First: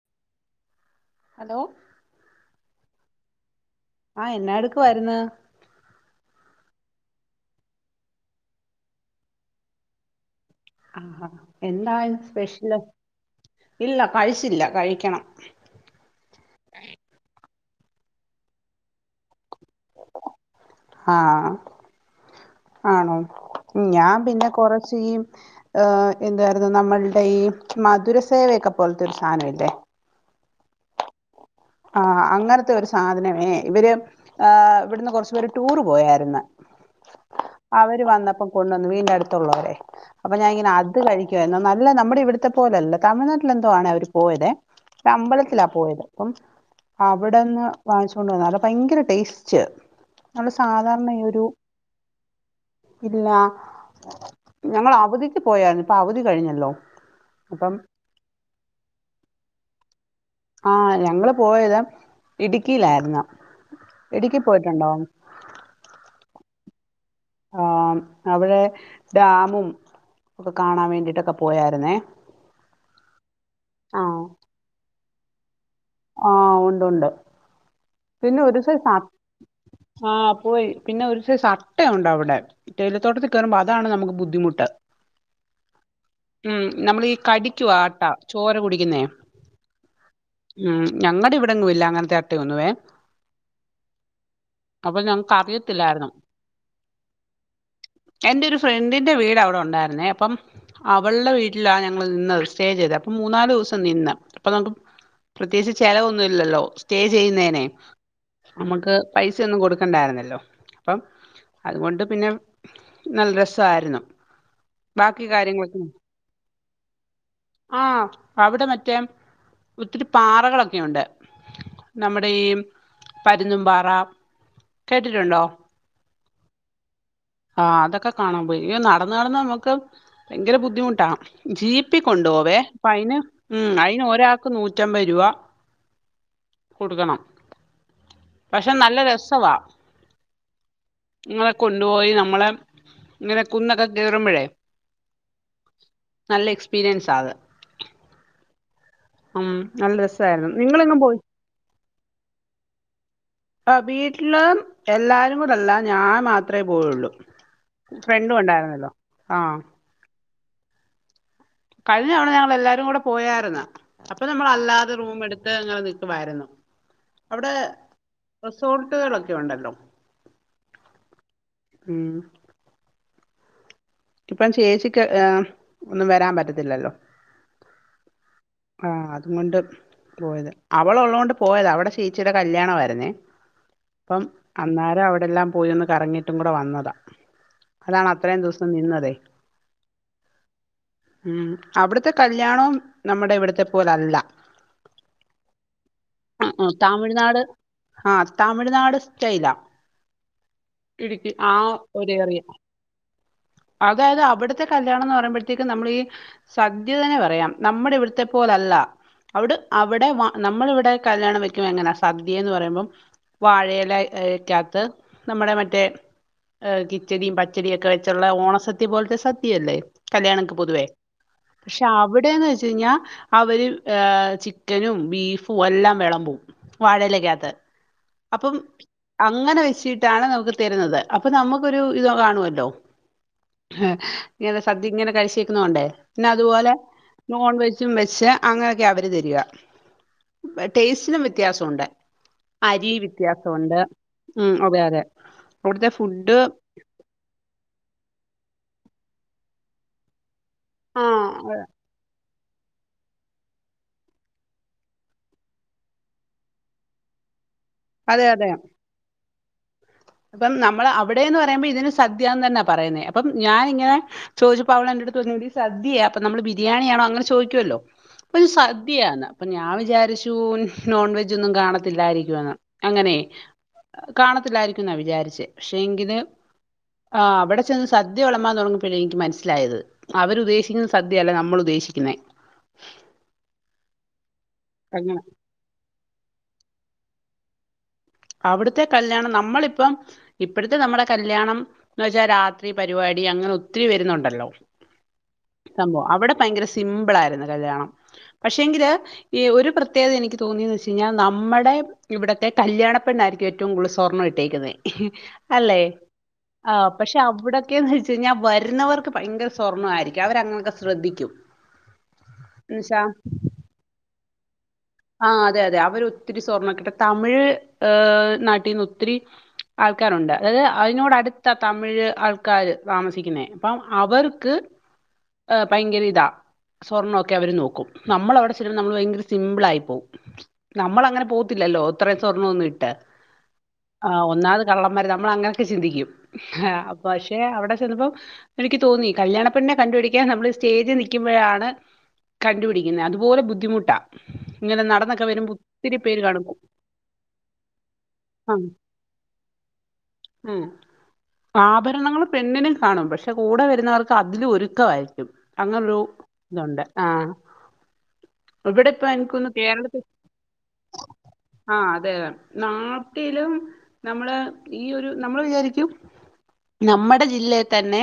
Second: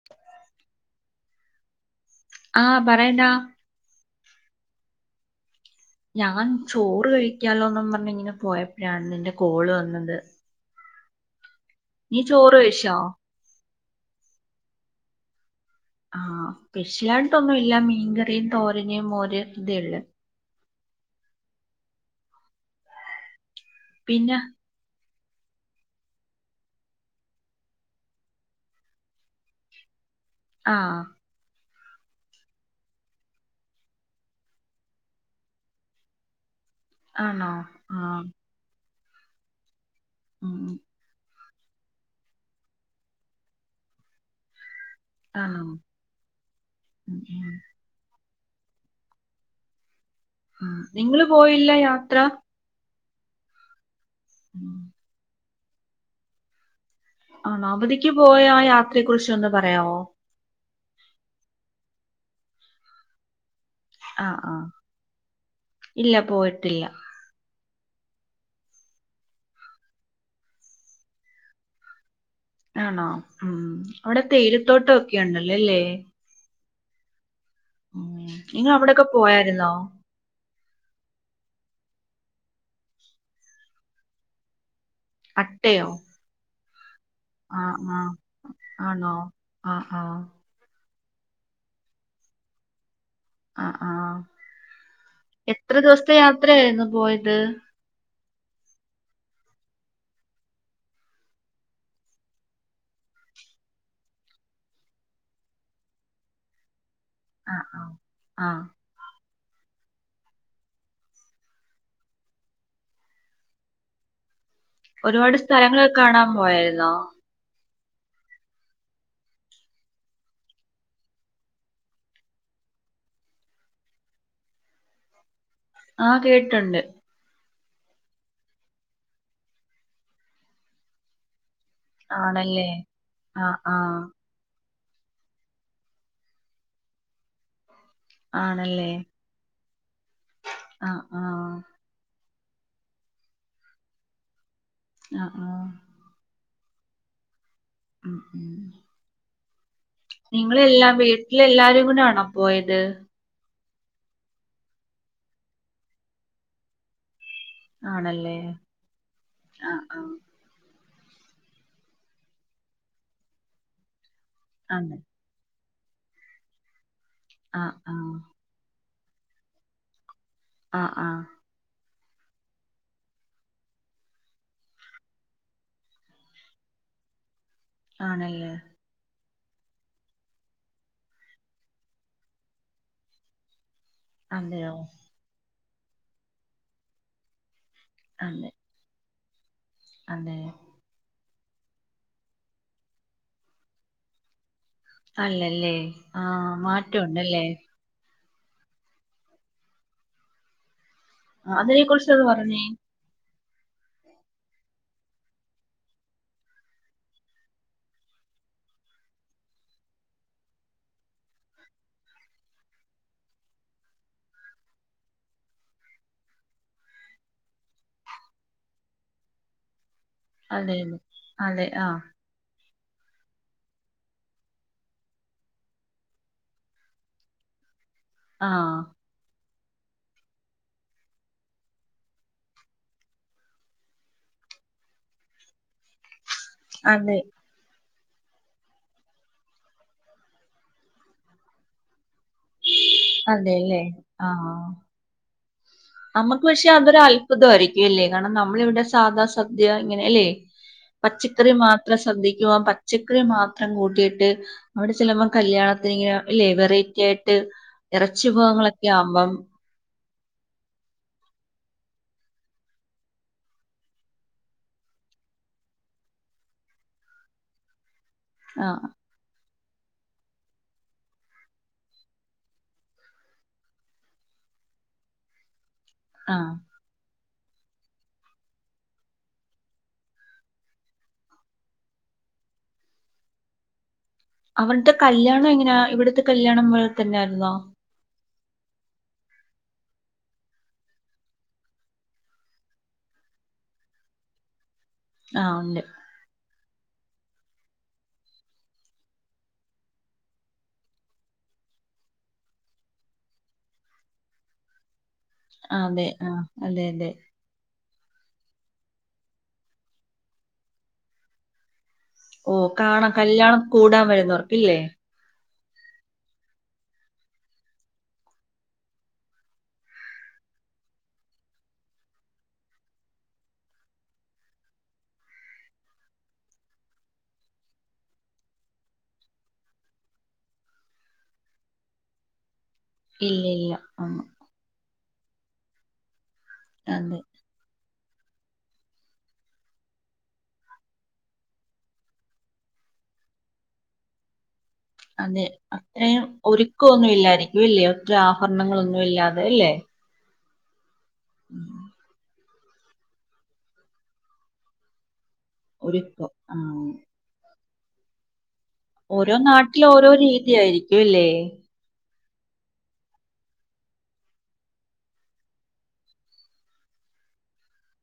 [inaudible] Hello.. ആഹ പറയെണ്ടാ. ആഹ എന്നാടുക്ക് വാര്ന്ന്? ഞാൻ ചോറ് കഴിക്കാലോന്നും പർണ് ഇങ്ങനെ പോയപ്പഴാണ് നിന്റെ കോള് വന്നത്. ആഹാ എന്തായ് നീ ചോറ് സ്പെഷ്യല് കഴിച്ചോ ഇല്ല കഴിച്ചില്ല കഴിക്കണം. ആഹ് സ്പെഷ്യല ആായിട്ടൊന്നുല്ല മീൻകറിയും തോരന് മോര് ഇതേ ള്ളൂ. ആഹ ആണോ? ഞാൻ പിന്നെ കൊറച്ച് ഈ ആ എന്തായിരുന്നു നമ്മൾടെ ഈ മധുരസേവയൊക്കെ പോൽത്തെ ഒരു സാനോഇല്ലേ? ആഹ. ആ അങ്ങൻത്തെ ഒരു സാധനമേ ഇവര് ആ ഇവിടുന്ന് കൊറച്ചുപേര് ടൂറ് പോയായ്ര്ന്ന്. ആണോ ആ അവര് വന്നപ്പം കൊണ്ടന്നു വീടിന്റെ അടുത്തുള്ളവരെ അപ്പൊ ഞാ ഉം, ഇങ്ങനെ ആ കഴിക്കുവ നല്ല നമ്മടെ ഇവിട്ത്തെ പോലല്ല തമിഴ്നാട്ടിൽ എന്തോ ആണ് അവര് പോയതെ. ആണോ അമ്പലത്തിലാ പോയത് അപ്പം അവിടന്ന് വാങ്ങിച്ചോണ്ട് വന്ന അത ഭയങ്കര ടേസ്റ്റ്. നമ്മള് സാധാരണ നിങ്ങൾ ഈ ഒരു പോയില്ല യാത്ര ഇല്ല ഉം, ഞങ്ങൾ അവധിക്ക് പോയരുന്നു ഇപ്പൊ അവധി കഴിഞ്ഞല്ലോ. അന്ന അപ്പം അവധിക്ക് പോയാ ആഹ് യാത്രയെക്കുറിച്ച് ഒന്ന് പറയാവോ? ആഹ് ഞങ്ങള് പോയത് ഇടുക്കിലായ്രുന്നു. ആഹ് ആഹ് ഇല്ല പോയിട്ടില്ല. ആഹ് അവ്ടേ ഡാമും ഒക്ക കാണാൻ വേണ്ടിട്ടൊക്ക പോയാര്ന്നേ. ആണോ ഉം അവ്ടെ തേയിലത്തോട്ടൊക്കെ ഒണ്ടല്ലൊലേ? ആഹ് ഉണ്ട് ഉണ്ട് പിന്നെ ഒര് നിങ്ങൾ സൈ സ അവിടെയൊക്കെ പോയായിരുന്നോ ആഹ് പോയി പിന്നെ ഒരു സൈസ് അട്ടയുണ്ടവ്ടെ. തേയിലത്തോട്ടത്തി കേറുമ്പൊ അതാണ് നമ്മക് ബുദ്ധിമുട്ട്. അട്ടയോ? ഉം നമ്മളീ കടിക്ക്വു ആഹ് അട്ട ചോര കുടിക്ക്ന്നെ- ആണോ ആഹ് ആഹ്. ഉം ഞങ്ങടിവിടെങ്ങും ഇല്ല അങ്ങൻത്തെ അട്ട ഒന്നുവേ ആഹ് ആഹ് ഞങ്ങക്ക് എത്ര അറിയത്തില്ലായിരുന്നു ദിവസ്ത്തെ യാത്രയായിരുന്നു പോയത്? എന്റെ ഒരു ഫ്രണ്ടിന്റെ വീട് അവടെ ഉണ്ടായിര്ന്നേ അപ്പം അവൾടെ വീട്ടിലാ ഞങ്ങള് നിന്നത് സ്റ്റേ ചെയ്തെ അപ്പൊ മൂന്നാല് ദിവസം നിന്ന് അപ്പൊ നമക്ക് പ്രത്യേകിച്ച് ചെലവൊന്നും ഇല്ലല്ലൊ സ്റ്റേ ആഹ് ചെയ്യ്ന്നേനെ ആഹ് ആഹ് നമുക്ക് പൈസ ഒന്നും കൊടുക്കണ്ടായിരുന്നല്ലോ അപ്പം അതുകൊണ്ട് പിന്നെ നല്ല രസായ്ര്ന്നു. ഒരുപാട് സ്ഥലങ്ങള് ഒക്കെ കാണാൻ പോയായിരുന്നോ? ആ അവിടെ മറ്റേം ഇത്തിരി പാറകളൊക്കെയുണ്ട്. നമ്മുടെ ഈ പരുന്നും പാറ കേട്ടിട്ടുണ്ടോ? ആ കേട്ടൊണ്ട്. ആഹ് അതൊക്ക കാണാ പോയി യ്യോ നടന്ന് നടന്ന് നമക്ക് ഭയങ്കര ബുദ്ധിമുട്ടാ ജീ പ്പി കൊണ്ടോവെ ആണല്ലേ പൈന് ആഹ് ആഹ് ഐന് ഒരാക് നൂറ്റമ്പത് രൂപ കൊട്ക്കണം. പക്ഷെ ആണല്ലേ നല്ല രസവ ആഹ് ഇങ്ങനെ ആഹ് കു കൊണ്ടുപോയി നമ്മളെ ഇങ്ങനെ കുന്നൊക്ക കേറുമ്പഴേ ആഹ് ആ. നല്ല എക്സ്പീരിയൻസാത് ഉം ഉം. ഉം നല്ല രസ നിങ്ങളെല്ലാം വീട്ടിലെല്ലാരും കുടാണൊ പോയത് ആ വീട്ടില് എല്ലാരുംകൂടല്ലാ ഞാൻ മാത്രേ പോയൊള്ളൂ. ഫ്രണ്ടും ആണല്ലേ ഒണ്ടായിരുന്നല്ലോ ആഹ് ആഹ് കഴിഞ്ഞതവണ ഞങ്ങളെല്ലാരും കൂടെ പോയാരുന്ന് അപ്പൊ നമ്മള് അല്ലാതെ അതെ റൂമെടുത്ത് തെ ങ്ങള് നിൽക്കുമായിരുന്നു അവിടെ ആഹ് ആഹ് റിസോർട്ടുകളൊക്കെ ഉണ്ടല്ലോ ആഹ് ആഹ് ഉം ഇപ്പം ചേച്ചിക്ക് എഹ് ഒന്നും വരാൻ പറ്റത്തില്ലല്ലോ ആണല്ലേ ആ അതും കൊണ്ട് പോയത് അവളൊള്ളോണ്ട് പോയതാ അവടെ ചേച്ചീടെ കല്യാണവാരുന്നേ അപ്പം അതെയോ അന്നേരം അവിടെ എല്ലാം പോയൊന്ന് കറങ്ങിട്ടും കൂടെ വന്നതാ അതാണ് അത്രേം അതെ ദിവസ് ഇപ്പം നിന്നതേ അതെ ഉം അവിടുത്തെ കല്യാണം നമ്മുടെ ഇവിടുത്തെ പോലല്ല അല്ലല്ലേ ആ തമിഴ്നാട് മാറ്റവുണ്ടല്ലേ ആഹ് തമിഴ്നാട് സ്റ്റൈയിലാ ഇടുക്കി ആ അതിനെ കുറിച്ചൊന്ന് ഒരേറിയ പറഞ്ഞേ അതായത് അവിടുത്തെ കല്യാണം എന്ന് പറയുമ്പോഴത്തേക്കും നമ്മള് ഈ സദ്യ തന്നെ പറയാം നമ്മുടെ ഇവിടുത്തെ പോലെ അല്ല അവിടെ അ അവിടെ നമ്മളിവിടെ കല്യാണം വെക്കുമ്പോ എങ്ങനാ സദ്യയെന്ന് പറയുമ്പം വാഴയിലക്കാത്ത് നമ്മുടെ മറ്റേ ഏഹ് കിച്ചടീം പച്ചടിയൊക്കെ വെച്ചുള്ള ഓണസദ്യ പോലത്തെ സദ്യ അല്ലേ കല്യാണങ്ങക്ക് അതെ പൊതുവേ അതെ അതെ പക്ഷെ ആഹ് അവിടേന്ന് വെച്ച് കഴിഞ്ഞാ അവര് ഏ ചിക്കനും ബീഫും എല്ലാം വെളമ്പും വാഴയിലക്കകത്ത് അപ്പം ആഹ് അങ്ങനെ വെച്ചിട്ടാണ് നമുക്ക് തരുന്നത് അപ്പൊ നമുക്കൊരു ഇത് കാണുവല്ലോ ഇനി അത് സദ്യ ഇങ്ങനെ കഴിച്ചേക്കുന്ന കൊണ്ടേ പിന്നെ അതുപോലെ അതെ നോൺ വെജും വെച്ച് അങ്ങനെയൊക്കെയാ അവര് തരിക ടേസ്റ്റിനും വ്യത്യാസം ഉണ്ട് അരി വ്യത്യാസം ഉണ്ട് അതെല്ലേ ആഹ് ഉം അതെ അതെ അവിടുത്തെ ഫുഡ് നമുക്ക് പക്ഷെ അതൊരു അത്ഭുതവായിരിക്കും അല്ലേ കാരണം നമ്മളിവിടെ സാധാ സദ്യ ഇങ്ങനെ അല്ലേ ആ പച്ചക്കറി മാത്രം സദ്യക്കുവാ പച്ചക്കറി മാത്രം കൂട്ടിയിട്ട് അവിടെ ചെല്ലുമ്പം കല്യാണത്തിന് ഇങ്ങനെ ഇല്ലേ വെറയിറ്റി ആയിട്ട് അതെ ഇറച്ചി അതെ വിഭവങ്ങളൊക്കെ ആകുമ്പം അപ്പം നമ്മൾ അവിടെയെന്ന് പറയുമ്പോ ഇതിന് സദ്യാന്ന് തന്നെയാ പറയുന്നേ അപ്പം ഞാനിങ്ങനെ ചോദിച്ചപ്പോ അവളെന്റെടുത്ത് പറഞ്ഞു എടി സദ്യയാ അപ്പ നമ്മള് ബിരിയാണിയാണോ അങ്ങനെ ചോദിക്കുവല്ലോ ഒരു ആഹ് സദ്യയാന്ന് അപ്പൊ ഞാൻ വിചാരിച്ചു നോൺ വെജൊന്നും കാണത്തില്ലായിരിക്കുവെന്ന് അങ്ങനെയെ കാണത്തില്ലായിരിക്കൂന്നാ വിചാരിച്ചേ പക്ഷെങ്കില് ആഹ് ആഹ് അവിടെ ചെന്ന് സദ്യ വിളമ്പാൻ തുടങ്ങിയപ്പഴാ എനിക്ക് മനസ്സിലായത് അവര് ഉദ്ദേശിക്കുന്ന സദ്യയല്ല നമ്മള് ഉദ്ദേശിക്കുന്നേ അവരുടെ അങ്ങനെ കല്യാണം എങ്ങനെയാ ഇവിടുത്തെ കല്യാണം പോലെ തന്നെയായിരുന്നോ അവിടുത്തെ കല്യാണം നമ്മളിപ്പം ഇപ്പഴത്തെ നമ്മുടെ കല്യാണം എന്ന് വെച്ചാ രാത്രി പരിപാടി അങ്ങനെ ഒത്തിരി വരുന്നുണ്ടല്ലോ ആഹ് ഉണ്ട് സംഭവം അവിടെ ഭയങ്കര സിമ്പിൾ ആയിരുന്നു കല്യാണം പക്ഷെങ്കില് ഈ ഒരു പ്രത്യേകത എനിക്ക് തോന്നിയെന്ന് വെച്ച് കഴിഞ്ഞാൽ നമ്മുടെ ഇവിടുത്തെ കല്യാണ പെണ്ണായിരിക്കും ഏറ്റവും കൂടുതൽ സ്വർണം ഇട്ടേക്കുന്നത് അല്ലെ അതെ ആഹ് ആ അതെ അതെ പക്ഷെ അവിടെ ഒക്കെന്ന് വെച്ച് കഴിഞ്ഞാൽ വരുന്നവർക്ക് ഭയങ്കര സ്വർണവായിരിക്കും അവരങ്ങനെയൊക്കെ ശ്രദ്ധിക്കും ഓ എന്ന് വെച്ചാ കാണാ കല്ല്യാണം കൂടാൻ വരുന്നവർക്കില്ലേ ആഹ് അതെ അതെ അവര് ഒത്തിരി സ്വർണ്ണവൊക്കെ ഇട്ട് തമിഴ് ആഹ് നാട്ടീന്ന് ഒത്തിരി ആൾക്കാരുണ്ട് അതായത് അതിനോട് അടുത്താ തമിഴ് ആൾക്കാര് താമസിക്കുന്നേ അപ്പം അവർക്ക് ഭയങ്കര ഇതാ സ്വർണ്ണവൊക്കെ അവര് നോക്കും നമ്മൾ അവിടെ ചെല്ലുപോ നമ്മള് ഭയങ്കര സിമ്പിള് ആയി പോവും നമ്മളങ്ങനെ പോവത്തില്ലല്ലോ ഇത്രയും സ്വർണം ഒന്നും ഇട്ട് ഇല്ല ഇല്ല ആഹ് ഒന്നാമത് കള്ളന്മാര് നമ്മള് അങ്ങനെയൊക്കെ ചിന്തിക്കും അതെ പക്ഷെ അവിടെ ചെന്നപ്പോ എനിക്ക് തോന്നി കല്യാണ പെണ്ണിനെ കണ്ടുപിടിക്കാൻ നമ്മള് സ്റ്റേജിൽ നിക്കുമ്പോഴാണ് കണ്ടുപിടിക്കുന്നെ അതുപോലെ ബുദ്ധിമുട്ടാ ഇങ്ങനെ നട അതെ അത്രയും ഒരുക്കവൊന്നും ഇല്ലായിരിക്കും ഇല്ലേ ഒട്ടും ആഭരണങ്ങളൊന്നും ഇല്ലാതെ അല്ലേ ആഹ് ആഭരണങ്ങള് പെണ്ണിനും കാണും പക്ഷെ കൂടെ വരുന്നവർക്ക് അതില് ഒരുക്കമായിരിക്കും. അങ്ങനെരു ഇതുണ്ട് ആഹ് ഇവിടെപ്പ എനിക്ക് തോന്നു ട്ടില് ഓരോ രീതിയായിരിക്കും അല്ലെ, ആഹ്, അതെ അതെ നാട്ടിലും നമ്മള് ഈ ഒരു നമ്മള് വിചാരിക്കും നമ്മടെ ജില്ലേ തന്നെ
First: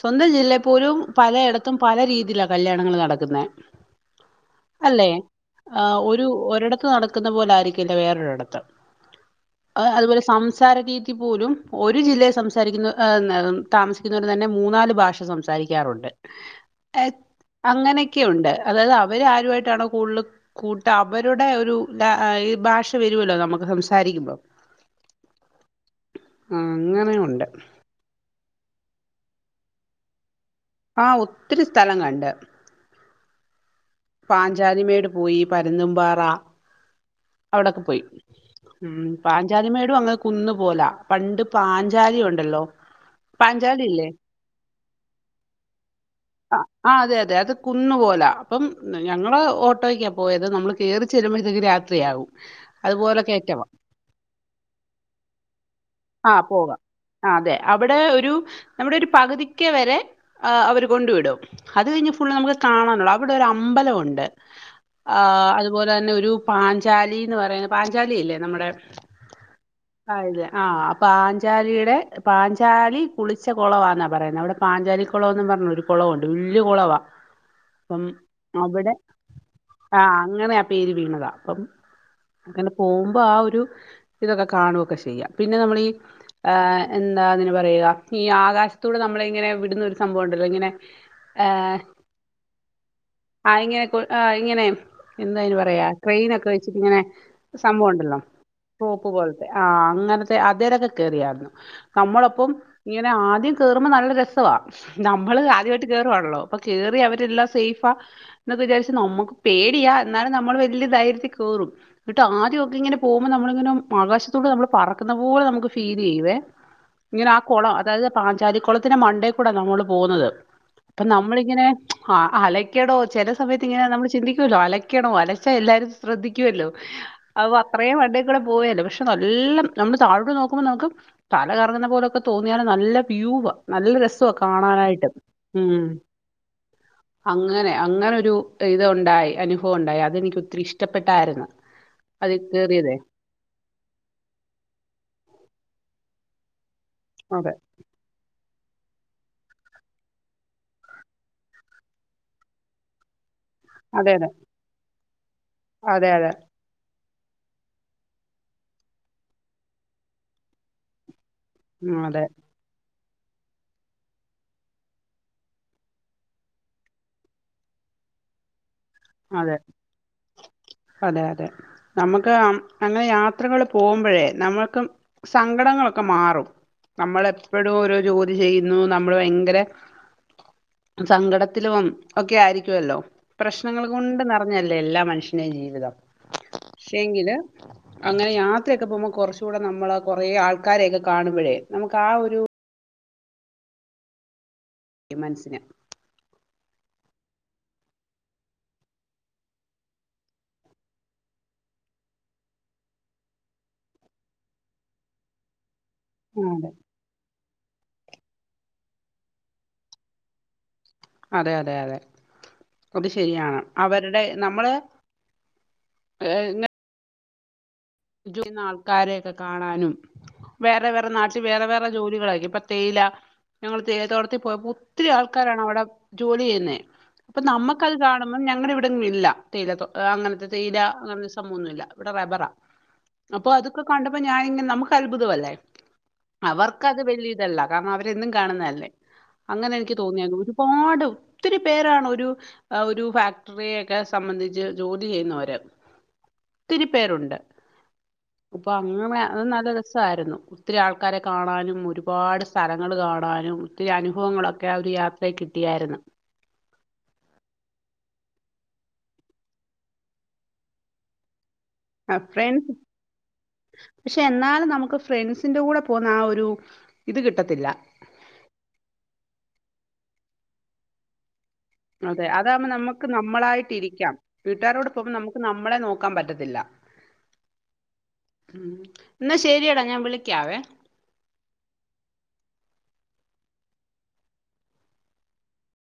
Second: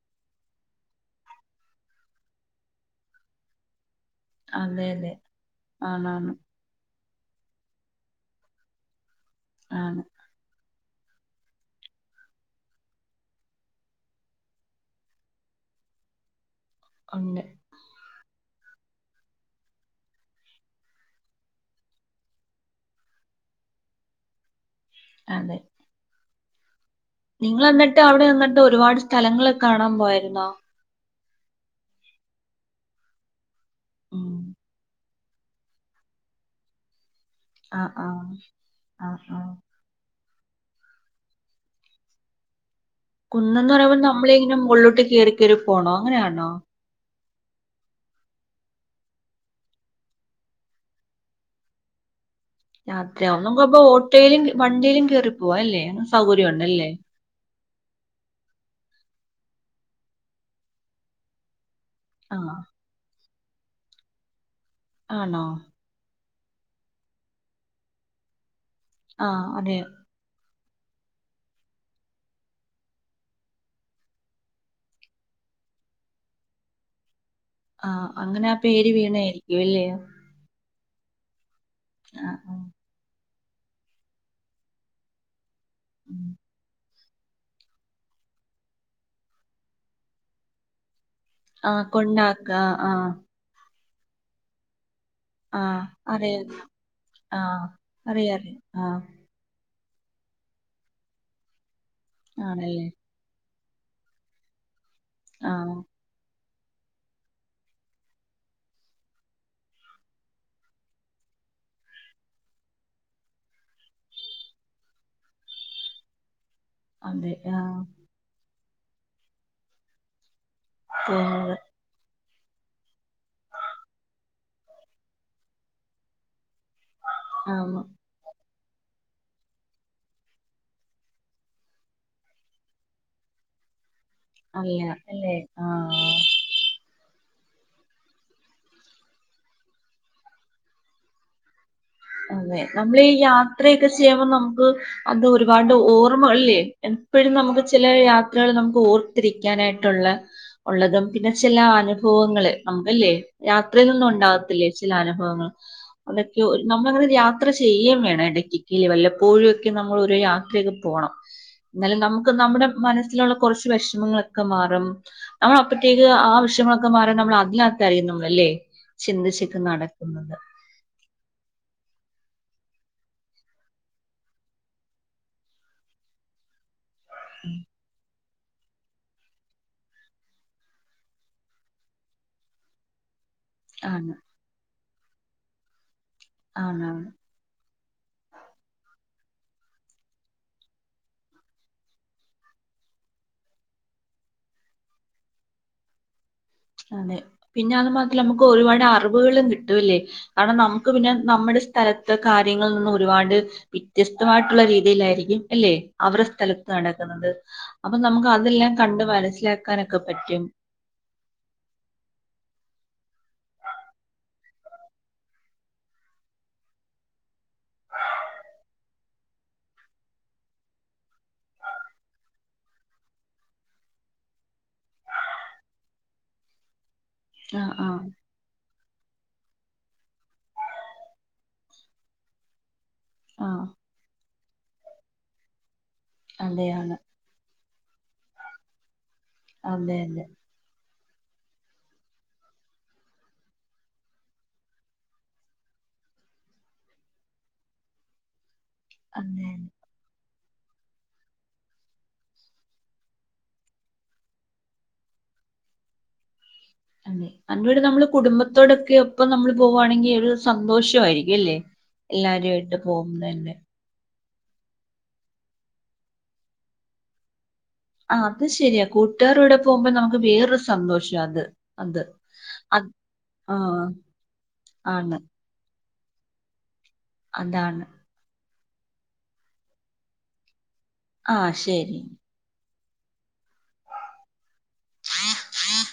സ്വന്തം ജില്ലയിൽ പോലും പലയിടത്തും പല രീതിയിലാണ് കല്ല്യാണങ്ങൾ നടക്കുന്നത്. അതെ, അതെ ആഹ്, ഒരു ആണാണ് ഒരിടത്ത് നടക്കുന്ന പോലെ ആയിരിക്കില്ല വേറൊരിടത്ത്. ആഹ്, ആണ് അതുപോലെ സംസാര രീതി പോലും ഒരു ജില്ലയിൽ സംസാരിക്കുന്ന ഏഹ്, ന്നെ താമസിക്കുന്നവർ തന്നെ മൂന്നാല് ഭാഷ സംസാരിക്കാറുണ്ട്. എ ഉണ്ട് അങ്ങനെയൊക്കെയുണ്ട് അതായത് അവര് ആരുമായിട്ടാണ് കൂടുതൽ കൂട്ട അവരുടെ ഒരു ല അ ഈ ഭാഷ വരൂല്ലോ നമുക്ക് സംസാരിക്കുമ്പം. അതെ ആഹ്, അങ്ങനെ ഉ നിങ്ങൾ എന്നിട്ട് അവിടെ നിന്നിട്ട് ഒരുപാട് സ്ഥലങ്ങള് കാണാൻ പോയിരുന്നോ? ആഹ്, ഒത്തിരി സ്ഥലം കണ്ട്. ഉം പാഞ്ചാലിമേട് പോയി പരുന്നും പാറ അവിടൊക്കെ ആഹ് പോയി, ആഹ് ഉം ആഹ് ആഹ് പാഞ്ചാലി മേടു അങ്ങ് കുന്നു പോലെ പണ്ട് പാഞ്ചാലി ഉണ്ടല്ലോ കുന്നന്ന് പാഞ്ചാലി പറയുമ്പോൾ ഇല്ലേ നമ്മള ഇങ്ങനെ മോള്ലോട്ട് കയറി കയറി പോണോ അങ്ങനെയാണോ? ആ അതെ അതെ അതു കുന്ന് പോലെ, അപ്പം ഞങ്ങള് ഓട്ടോയ്ക്ക പോയത് നമ്മള് കയറി ചെല്ലുമ്പത്തേക്ക് രാ ത്രിയാവും. രാത്രിയാവും നമ്മക്ക് അപ്പൊ ഓട്ടോയിലും വണ്ടിയിലും കേറിപ്പോവാ അല്ലേ? ആ സൗകര്യം പോവാം ഉണ്ടല്ലേ അതെ അവിടെ ഒരു നമ്മുടെ ഒരു പകുതിക്ക വരെ ആഹ് അവര് കൊണ്ടു വിടും, അത് കഴിഞ്ഞ ഫു ള്ള് നമുക്ക് ആഹ് കാണാനുള്ള, അവിടെ ഒരു അമ്പലം ഉണ്ട്, ആണോ ആഹ് അതു പോലെ തന്നെ ഒരു പാഞ്ചാലി എന്ന് പറയുന്നത്, പാഞ്ചാലി ഇല്ലേ നമ്മുടെ ആഹ്, അതെയോ അറിയില്ല, ആഹ് പാഞ്ചാലിയുടെ പാഞ്ചാലി കുളിച്ച കുളവാന്ന പറയുന്നത് അവിടെ പാഞ്ചാലി കുളം എന്ന് പറഞ്ഞു ഒരു കുളവുണ്ട് വലിയ കുളവാ. അപ്പം ആഹ്, അങ്ങനെ ആ പേര് അവിടെ വീണായിരിക്കു അല്ലെ? ആ അങ്ങനെ ആ പേര് വീണതാ, അപ്പം ആഹ് ആഹ് അങ്ങനെ പോവുമ്പോ ആ ഒരു ഇതൊക്കെ കാണു ഒക്കെ ചെയ്യാം, പിന്നെ നമ്മള് ഈ ഉം. ഏഹ്, എന്താ അതിന് പറയുക ഈ ആകാശത്തോടെ നമ്മള് ഇങ്ങനെ വിടുന്ന ഒരു സംഭവം ഉണ്ടല്ലോ ഇങ്ങനെ ആ കൊണ്ടാക്ക്‌, ആഹ് ആ ഇങ്ങനെ കൊ ആ ഇങ്ങനെ എന്ത് അയിനു ആഹ് പറയാ ക്രെയിൻ അറിയ ഒക്കെ വെച്ചിട്ട് ഇങ്ങനെ ആഹ് സംഭവം ഉണ്ടല്ലോ അറിയ അറിയാം ആഹ് റോപ്പ് പോലെ ആഹ്, അങ്ങനത്തെ അതേരൊക്കെ കേറിയായിരുന്നു, നമ്മളൊപ്പം ആണല്ലേ ഇങ്ങനെ ആദ്യം കേറുമ്പോ നല്ല രസവാ നമ്മള് ആഹ് ആദ്യമായിട്ട് കേയറുവാണല്ലോ അപ്പൊ കേറി അവരെല്ലാം സേഫാ ണ് എന്നൊക്കെ വിചാരിച്ച് നമ്മക്ക് പേടിയാ എന്നാലും നമ്മള് വലിയ ധൈര്യത്തില് കേറും. ഇങ്ങട്ട് ആദ്യ ഒക്കെ ഇങ്ങനെ പോവുമ്പോ നമ്മള്ങ്ങനെ ആകാശ ത്ത്ക്ക്‌ നമ്മള് പറക്കുന്ന പോലെ നമുക്ക് ഫീൽ ചെയ്യുവേ, ഇങ്ങനെ അതെ ആ കുളം ആഹ് അതായത് പാഞ്ചാലിക്കുളത്തിന്റെ മണ്ടേക്കൂട നമ്മള് പോവ്ന്നത് അപ്പൊ പോകുന്നത് നമ്മളിങ്ങനെ ആഹ് അലയ്ക്കടോ ചില സമയത്ത് ഇങ്ങനെ നമ്മള് ചിന്തിക്കുവല്ലോ അലയ്ക്കണോ അലച്ചാൽ എല്ലാരും ശ്രദ്ധി ക്കുവല്ലോ അപ്പൊ ആഹ് അത്രയും മണ്ടേകൂടെ പോയല്ലോ പക്ഷെ ഇത് നല്ല നമ്മള് താഴോട്ട് നോക്കുമ്പോ നമുക്ക് തല കറങ്ങുന്ന പോലൊക്കെ തോന്നിയാല് നല്ല വ്യൂവ് നല്ല രസവാ അറിയ കാണാനായിട്ട് അല്ലേ ഉം ആഹ് അങ്ങനെ അങ്ങനൊരു ഇത് ഒണ്ടായി അനുഭവം ഉണ്ടായി അതെനിക്ക് ഒത്തിരി ഇഷ്ടപ്പെട്ടായിരുന്നു അതിൽ അതെ കയറിയതേ നമ്മള് ഈ യാത്രയൊക്കെ ചെയ്യുമ്പോൾ നമുക്ക് അത് ഒരുപാട്ഓർ മ്മകളില്ലേ എപ്പഴും അതെ നമുക്ക് ചില യാത്രകൾ നമുക്ക് ഓർത്തിരിക്കാനായിട്ടുള്ള ഒള്ളതും പിന്നെ ചില അനുഭവങ്ങള് സംഭല്ലേ യാത്രയിലൊന്നും അതെ അതെ ഒണ്ടാവത്തില്ലേ ചില അനുഭവങ്ങള് അതെ അതെ അതൊക്കെ ഒരു നമ്മള് അങ്ങനൊരു യാത്ര ചെയ്യേ വേണം ഇടക്ക്ക്കില് വല്ലപ്പോഴും ഒക്കെ നമ്മള് ഓരോ യാത്രയൊക്കെ പോണം [inaudible] എന്നാല് അതെ നമുക്ക് നമ്മുടെ മനസ്സിലുള്ള കുറച്ച് വിഷമങ്ങളൊക്കെ മാറും നമ്മളപ്പഴത്തേക്ക് ആ വിഷമങ്ങളൊക്കെ മാറി നമ്മള് അതിനകത്ത് അറിയുന്നുള്ളേല്ലേ അതെ ചിന്തിച്ചിക്ക് നടക്കുന്നത് അതെ അതെ നമുക്ക് അങ്ങനെ യാത്രകള് പോമ്പോഴേ നമ്മുക്ക് സങ്കടങ്ങളൊക്കെ മാറും നമ്മളപ്പെഴോരോ ജോ ഇത് ചെയ്യുന്നു നമ്മള് ഭയങ്കര സങ്കടത്തിലും ഒക്കെ ആയിരിക്കുവല്ലോ പ്രശനങ്ങള് ആണ് കൊണ്ട് നെറഞ്ഞല്ലേ എല്ലാ മനുഷ്യന്റെയും ജീവിതം ആണ് പക്ഷെങ്കില് അങ്ങനെ യാത്രയൊക്കെ പോകുമ്പോ കുറച്ചൂടെ നമ്മള് കൊറേ ആൾക്കാരെയൊക്കെ കാണുമ്പോഴേ നമുക്ക് ആ ഒരു ക്കും മനസ്സിന് അതെ പിന്നെ അത് മാത്രല്ലാ നമുക്ക് ഒരുപാട് അറിവുകളും കിട്ടൂല്ലേ ആണ് നമുക്ക് പിന്നെ നമ്മടെ സ്ഥലത്തെ കാര്യങ്ങളിൽ നിന്ന് ഒരുപാട് വിത്യസ്തമായിട്ടുള്ള രീതിയിലായിരിക്കും അല്ലെ അവിടെ സ്ഥലത്ത് അതെ നടക്കുന്നത് അപ്പൊ നമുക്ക് അതെല്ലാം കണ്ട് മനസ്സിലാക്കാനൊക്കെ പറ്റും അതെ അതെ അതെ അത് ശരിയാണ് അവരുടെ നമ്മള് ഏ ഇന് [inaudible] [unintelligible] ആൾക്കാരെയൊക്കെ കാണാനും വേറെ വേറെ നാട്ടില് വേറെ വേറെ ജോലികളായിരിക്കും ഇപ്പൊ തേയില ഞങ്ങള് തേയില തോട്ടത്തി പോയപ്പോ ഒത്തിരി ആൾക്കാരാണ് അവിടെ ജോലി ചെയ്യുന്നെ അപ്പൊ ആ ആ നമ്മുക്കത് കാണു മ്പം ഞങ്ങടെ ഇവിടൊന്നും ഇല്ല തേയിലതോ അങ്ങനത്തെ തേയില അങ്ങനെത്തെ സംഭവന്നൂല്ല ഇവിടെ റബറാ ആ അപ്പൊ അതൊക്കെ കണ്ടപ്പോ ഞാനിങ്ങനെ നമുക്ക് അത്ഭുതം അല്ലേ അവർക്ക് അതെയാണ് അത് വലിയ ഇതല്ല കാരണം അവര് എന്നും കാണുന്നതല്ലേ അങ്ങനെ എനിക്ക് അതെ അതെ തോന്നിയതും പാട് ഒത്തിരി പേരാണ് ഒരു ആ ഒരു ഫാക്ടറിയൊക്കെ സംബന്ധിച്ച് ജോലി ചെയ്യുന്നവര് ഒത്തിരി പേരുണ്ട് അപ്പൊ അങ്ങനെ അത് അതെ നല്ല രസായിരുന്നു ഒത്തിരി ആൾക്കാരെ കാണാനും ഒരുപാട് സ്ഥലങ്ങള് കാണാനും ഒത്തിരി അനുഭവങ്ങളൊക്കെ ആ ഒരു യാ ത്രേ കിട്ടിയായിരുന്നു അതെ അന്റെടെ നമ്മള് കുടുംബത്തോടൊക്കെ ഒപ്പം നമ്മള് പോവാണെങ്കി ഒരു സന്തോഷവായിരിക്കും അല്ലേ ആഹ്, എല്ലാരു ഫ്രണ്ട്സ് ആയിട്ട് പോകുന്നതന്നെ പക്ഷെ എന്നാലും നമുക്ക് ഫ്രണ്ട്സിന്റെ കൂടെ പോകുന്ന ആ ഒരു ഇത് കിട്ടത്തില്ല ആ അത് ശെരിയാ കൂട്ടുകാറുടെ പോവുമ്പോ നമുക്ക് വേറൊരു സന്തോഷ അത് അത് അതെ അതാകുമ്പോ അത് നമുക്ക് ആ നമ്മളായിട്ട് ഇരിക്കാം വീട്ടുകാരുടെ ആണ് പോമ്പോം നമുക്ക് നമ്മളെ നോക്കാൻ പറ്റത്തില്ല അതാണ് എന്നാ ശരിയെടാ ഞാൻ വിളിക്കാവേ ആ ശരി ആഹ് ആഹ്